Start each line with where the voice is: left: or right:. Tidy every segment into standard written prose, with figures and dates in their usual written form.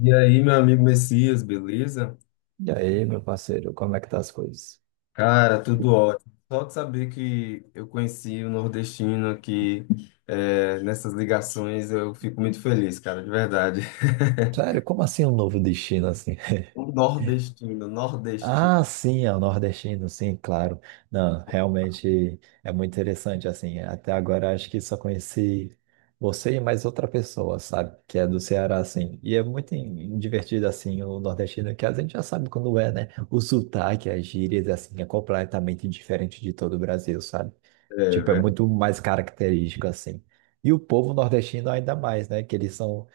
left: E aí, meu amigo Messias, beleza?
right: E aí, meu parceiro, como é que tá as coisas?
left: Cara, tudo ótimo. Só de saber que eu conheci o nordestino aqui, nessas ligações, eu fico muito feliz, cara, de verdade.
right: Sério, como assim um novo destino assim?
left: Um nordestino, nordestino.
right: Ah, sim, é o nordestino, sim, claro. Não, realmente é muito interessante assim. Até agora acho que só conheci você e mais outra pessoa, sabe? Que é do Ceará, assim. E é muito divertido assim o nordestino, que a gente já sabe quando é, né? O sotaque, as gírias, assim, é completamente diferente de todo o Brasil, sabe?
left: É,
right: Tipo, é
left: velho.
right: muito mais característico assim. E o povo nordestino ainda mais, né? Que eles são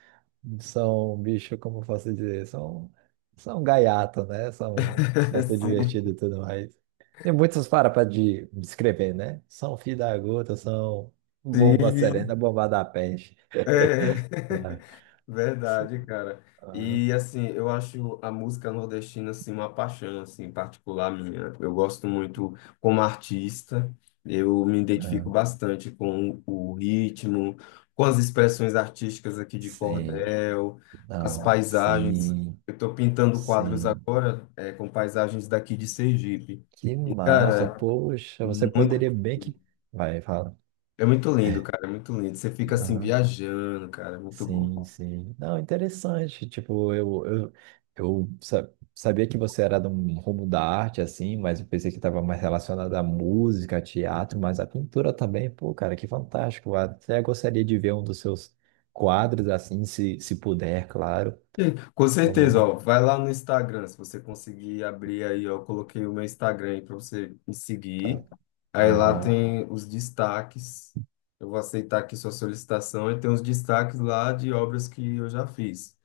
right: são bicho, como posso dizer, são, são gaiato, né? São, são tão divertido e
left: Sim.
right: tudo mais. Tem muitos para de descrever, né? São fio da gota, são bomba
left: Sim.
right: serena, bomba da peste.
left: É,
right: Ah,
left: verdade, cara.
right: ah,
left: E assim, eu acho a música nordestina assim uma paixão assim particular minha. Eu gosto muito como artista. Eu me identifico
right: ah.
left: bastante com o ritmo, com as expressões artísticas aqui de
right: Sim,
left: cordel, as
right: não,
left: paisagens.
right: sim,
left: Eu estou pintando quadros
right: sim.
left: agora com paisagens daqui de Sergipe.
right: Que
left: E,
right: massa,
left: cara,
right: poxa, você
left: muito,
right: poderia bem que. Vai, fala.
left: é muito lindo, cara, é muito lindo. Você fica assim
right: Aham.
left: viajando, cara, é muito bom.
right: Sim, sim. Não, interessante. Tipo, eu sabia que você era de um rumo da arte, assim, mas eu pensei que estava mais relacionado à música, teatro, mas a pintura também. Pô, cara, que fantástico. Até gostaria de ver um dos seus quadros, assim, se puder, claro.
left: Sim, com
right: Como é,
left: certeza,
right: né?
left: ó, vai lá no Instagram, se você conseguir abrir aí, ó, eu coloquei o meu Instagram aí para você me
right: Tá.
left: seguir. Aí lá
right: Aham.
left: tem os destaques. Eu vou aceitar aqui sua solicitação e tem os destaques lá de obras que eu já fiz.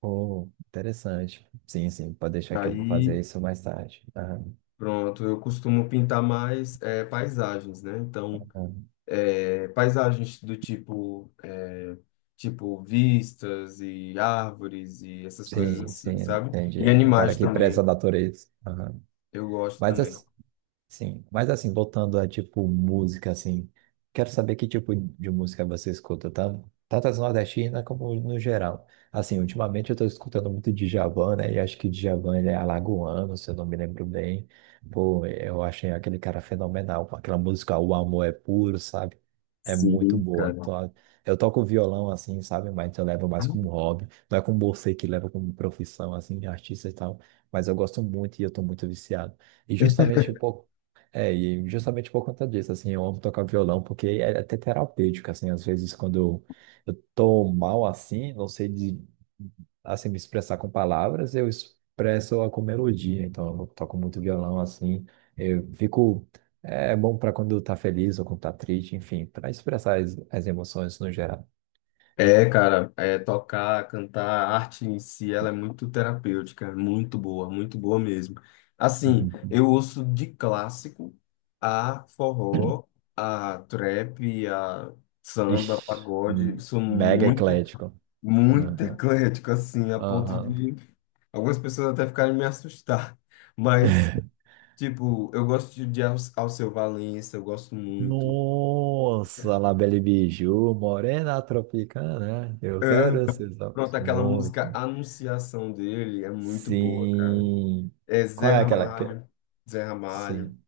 right: Pô, interessante. Sim, sim, pode deixar que eu vou
left: Aí,
right: fazer isso mais tarde. Aham,
left: pronto, eu costumo pintar mais paisagens, né? Então,
right: aham.
left: paisagens do tipo, tipo vistas e árvores e essas coisas
right: Sim, sim,
left: assim, sabe?
right: entendi.
left: E
right: É um cara
left: animais
right: que preza
left: também.
right: a natureza. Aham.
left: Eu gosto
right: Mas
left: também.
right: assim, sim, mas assim, voltando a tipo música, assim, quero saber que tipo de música você escuta, tá? Tanto as nordestinas como no geral. Assim, ultimamente eu tô escutando muito Djavan, né? E acho que Djavan ele é alagoano, se eu não me lembro bem. Pô, eu achei aquele cara fenomenal, com aquela música O Amor é Puro, sabe? É muito
left: Sim,
right: boa.
left: cara.
right: Eu toco violão assim, sabe? Mas eu levo mais como hobby. Não é como você que leva como profissão, assim, de artista e tal. Mas eu gosto muito e eu tô muito viciado. E justamente um pouco e justamente por conta disso, assim, eu amo tocar violão, porque é até terapêutico, assim, às vezes eu tô mal assim, não sei de, assim, me expressar com palavras, eu expresso com melodia, então eu toco muito violão, assim, eu fico, é bom para quando tá feliz ou quando tá triste, enfim, para expressar as emoções no geral.
left: É, cara, é, tocar, cantar, a arte em si, ela é muito terapêutica, é muito boa mesmo. Assim,
right: Uhum.
left: eu ouço de clássico a forró, a trap, a samba,
right: Ixi,
left: pagode, sou
right: mega
left: muito,
right: eclético.
left: muito
right: Aham,
left: eclético, assim, a ponto
right: aham.
left: de algumas pessoas até ficaram me assustar. Mas, tipo, eu gosto de Alceu Valença, eu gosto muito.
right: Nossa, La Belle Bijou, Morena Tropicana, é? Eu quero esses olhos
left: Pronto, aquela música
right: muito.
left: Anunciação dele é muito boa, cara.
right: Sim.
left: É
right: Qual
left: Zé
right: é aquela que...
left: Ramalho, Zé Ramalho,
right: Sim,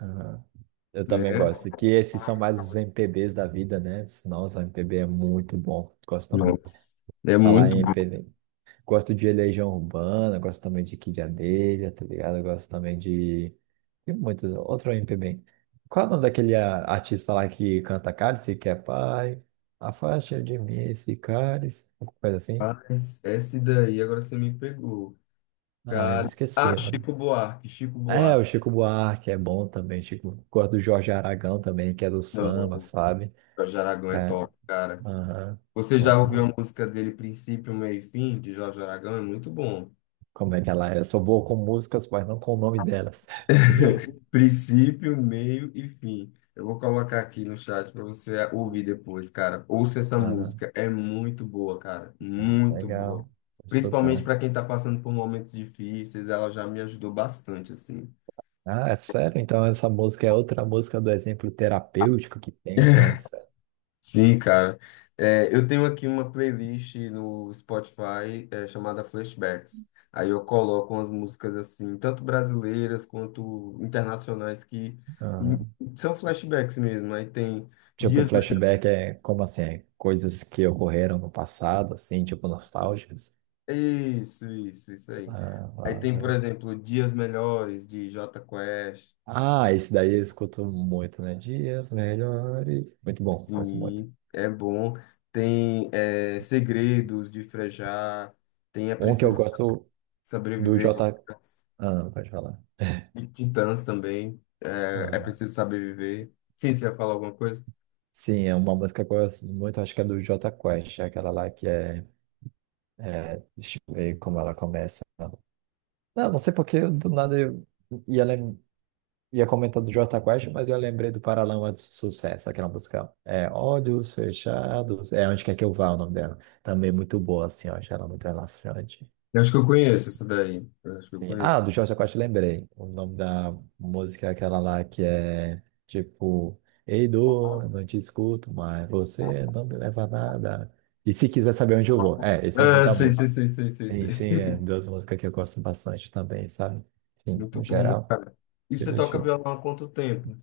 right: aham. Eu também
left: né?
right: gosto. Que esses são mais os MPBs da vida, né? Nossa, MPB é muito bom. Gosto também
left: Nossa, é
right: de falar
left: muito
right: em
left: bom.
right: MPB. Gosto de Legião Urbana, gosto também de Kid Abelha, tá ligado? Gosto também de. Tem muitas. Outro MPB. Qual é o nome daquele artista lá que canta Cálice, que é pai? Afasta de mim esse cálice. Alguma coisa assim?
left: Mas esse daí, agora você me pegou.
right: Ah, eu me
left: Cara, ah,
right: esqueci, mano.
left: Chico Buarque, Chico
right: É,
left: Buarque.
right: o Chico Buarque é bom também. Chico... Gosto do Jorge Aragão também, que é do
left: Não,
right: samba,
left: o
right: sabe?
left: Jorge Aragão é
right: É,
left: top, cara.
right: aham.
left: Você já
right: Gosto
left: ouviu a
right: muito.
left: música dele, Princípio, Meio e Fim, de Jorge Aragão? É muito bom.
right: Como é que ela é? Eu sou boa com músicas, mas não com o nome delas.
left: Princípio, meio e fim. Eu vou colocar aqui no chat para você ouvir depois, cara. Ouça essa
right: Aham,
left: música, é muito boa, cara, muito
right: legal.
left: boa.
right: Vou
left: Principalmente
right: escutar.
left: para quem tá passando por momentos difíceis, ela já me ajudou bastante, assim.
right: Ah, é sério? Então essa música é outra música do exemplo terapêutico que tem, então, de certo.
left: Sim, cara. É, eu tenho aqui uma playlist no Spotify, chamada Flashbacks. Aí eu coloco umas músicas assim, tanto brasileiras quanto internacionais, que
right: Aham.
left: são flashbacks mesmo. Aí tem
right: Tipo,
left: dias
right: flashback é como assim? É coisas que ocorreram no passado, assim, tipo, nostálgicas.
left: isso, isso, isso aí.
right: Ah,
left: Aí tem, por
right: massa.
left: exemplo, Dias Melhores, de Jota Quest.
right: Ah, esse daí eu escuto muito, né? Dias melhores. Muito bom, conheço muito.
left: Sim, é bom. Tem Segredos, de Frejá. Tem É
right: Um que eu
left: Preciso
right: gosto do
left: Sobreviver,
right: J. Ah, pode falar.
left: De Titãs também. É, é
right: Ah,
left: Preciso Saber Viver. Sim, você ia falar alguma coisa?
right: sim, é uma música que eu gosto muito, acho que é do J Quest, é aquela lá que é, é. Deixa eu ver como ela começa. Não, não sei porque do nada eu ia, lem... ia comentar do Jota Quest, mas eu lembrei do Paralamas de Sucesso, aquela música. É Olhos Fechados. É Onde Quer Que Eu Vá, o nome dela. Também muito boa, assim, ó. Achei ela muito relaxante.
left: Eu acho que eu conheço isso daí. Eu acho que eu
right: Sim.
left: conheço.
right: Ah, do Jota Quest lembrei. O nome da música é aquela lá que é tipo. Ei, dor, eu não te escuto, mas você não me leva a nada. E se quiser saber onde eu vou. É, esse é o nome
left: Ah,
right: da
left: sei,
right: música.
left: sei, sei, sei, sei,
right: Sim,
left: sei.
right: sim, é duas músicas que eu gosto bastante também, sabe? Sim,
left: Muito
right: no
left: bom.
right: geral.
left: E
right: De
left: você toca
right: mexer.
left: violão há quanto tempo?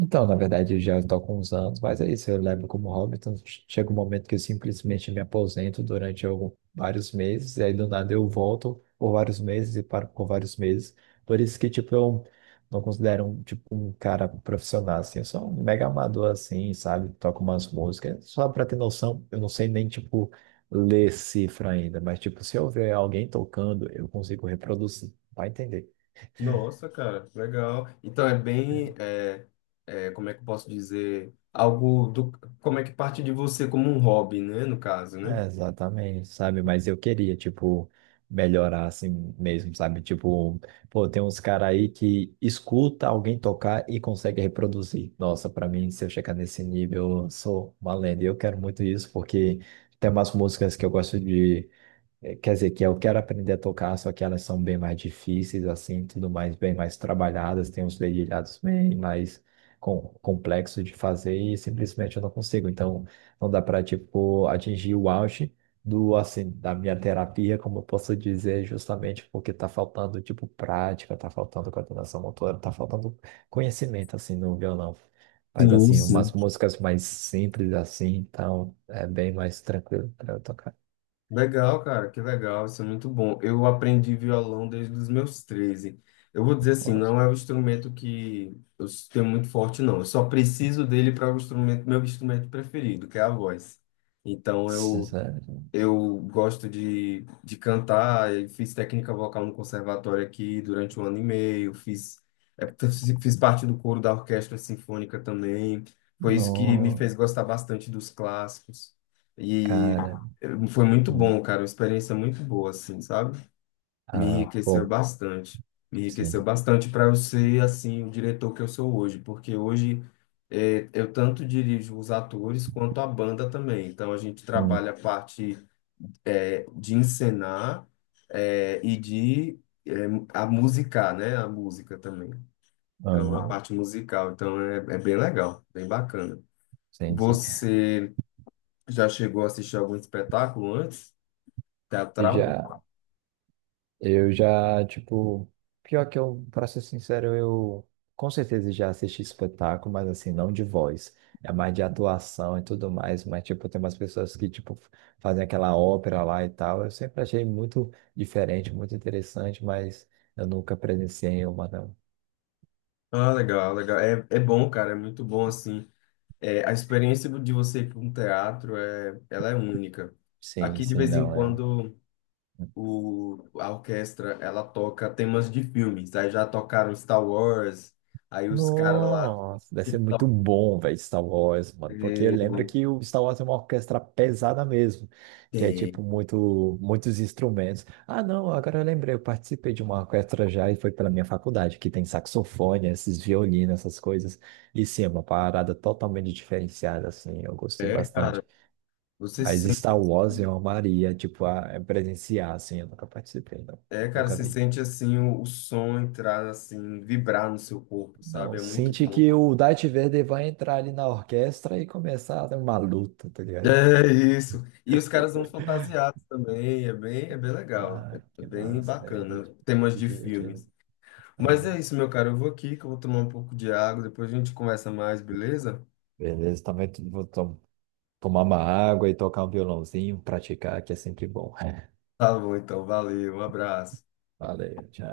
right: Então, na verdade, eu já estou com uns anos, mas é isso, eu levo como hobby. Então, chega um momento que eu simplesmente me aposento durante algum, vários meses, e aí do nada eu volto por vários meses e paro por vários meses. Por isso que, tipo, eu não considero um, tipo, um cara profissional, assim, eu sou um mega amador, assim, sabe? Toco umas músicas, só pra ter noção, eu não sei nem, tipo, ler cifra ainda, mas, tipo, se eu ver alguém tocando, eu consigo reproduzir, vai entender.
left: Nossa, cara, legal. Então é bem, é, é, como é que eu posso dizer, algo do, como é que parte de você como um hobby, né, no caso, né?
right: É, exatamente, sabe? Mas eu queria, tipo, melhorar assim mesmo, sabe? Tipo, pô, tem uns caras aí que escuta alguém tocar e consegue reproduzir. Nossa, pra mim, se eu chegar nesse nível, eu sou uma lenda. E eu quero muito isso, porque tem umas músicas que eu gosto de. É, quer dizer, que eu quero aprender a tocar, só que elas são bem mais difíceis, assim, tudo mais, bem mais trabalhadas, tem uns dedilhados bem mais complexos de fazer e simplesmente eu não consigo. Então, não dá para, tipo, atingir o auge do, assim, da minha terapia, como eu posso dizer, justamente porque tá faltando, tipo, prática, tá faltando coordenação motora, tá faltando conhecimento, assim, no violão. Mas,
left: Sim,
right: assim, umas
left: sim.
right: músicas mais simples, assim, então, é bem mais tranquilo para eu tocar.
left: Legal, cara, que legal, isso é muito bom. Eu aprendi violão desde os meus 13. Eu vou dizer assim, não é um instrumento que eu tenho muito forte, não. Eu só preciso dele para o instrumento, meu instrumento preferido, que é a voz. Então eu
right: Sério?
left: Eu gosto de cantar, eu fiz técnica vocal no conservatório aqui durante 1 ano e meio, fiz, é, fiz parte do coro da orquestra sinfônica também. Foi isso que me
right: Não,
left: fez gostar bastante dos clássicos. E
right: cara.
left: foi muito bom,
right: Hum.
left: cara, uma experiência muito boa, assim, sabe? Me
right: Ah,
left: enriqueceu
right: bom,
left: bastante. Me enriqueceu
right: sim.
left: bastante para eu ser, assim, o diretor que eu sou hoje, porque hoje eu tanto dirijo os atores quanto a banda também. Então a gente
right: Hum.
left: trabalha a parte de encenar e a musicar, né? A música também. Então, a
right: Aham.
left: parte musical. Então, é, é bem legal, bem bacana.
right: Sim, sim.
left: Você já chegou a assistir algum espetáculo antes?
right: E
left: Teatral?
right: já, eu já, tipo, pior que eu, pra ser sincero, eu com certeza já assisti espetáculo, mas assim, não de voz. É mais de atuação e tudo mais, mas tipo, tem umas pessoas que, tipo, fazem aquela ópera lá e tal. Eu sempre achei muito diferente, muito interessante, mas eu nunca presenciei uma, não.
left: Ah, legal, legal. É, é bom, cara, é muito bom, assim. É, a experiência de você ir para um teatro, é, ela é única.
right: Sim,
left: Aqui, de
right: sim,
left: vez em
right: não, é.
left: quando, a orquestra ela toca temas de filmes. Aí já tocaram Star Wars, aí os caras lá
right: Nossa, deve
left: que
right: ser muito
left: tocam.
right: bom, velho, Star Wars, mano. Porque
left: É,
right: lembra que o Star Wars é uma orquestra pesada mesmo, que é
left: tem.
right: tipo muito, muitos instrumentos. Ah, não, agora eu lembrei, eu participei de uma orquestra já e foi pela minha faculdade, que tem saxofone, esses violinos, essas coisas. E sim, é uma parada totalmente diferenciada, assim, eu gostei
left: É, cara,
right: bastante.
left: você
right: Mas
left: sente,
right: Star Wars eu amaria, tipo, a presenciar, assim, eu nunca participei, não.
left: é, cara,
right: Nunca
left: você
right: vi.
left: sente assim o som entrar assim, vibrar no seu corpo, sabe?
right: Não,
left: É muito
right: sente
left: bom.
right: que o Darth Vader vai entrar ali na orquestra e começar a dar uma luta, tá ligado?
left: É isso. E os caras vão fantasiados também, é bem legal.
right: Ah,
left: É
right: que
left: bem
right: massa, velho. Que
left: bacana, temas
right: que
left: de
right: divertido.
left: filmes. Mas é
right: Aham.
left: isso, meu cara, eu vou aqui que eu vou tomar um pouco de água, depois a gente conversa mais, beleza?
right: Beleza, também tomar uma água e tocar um violãozinho, praticar, que é sempre bom.
left: Tá bom, então, valeu, um abraço.
right: Valeu, tchau.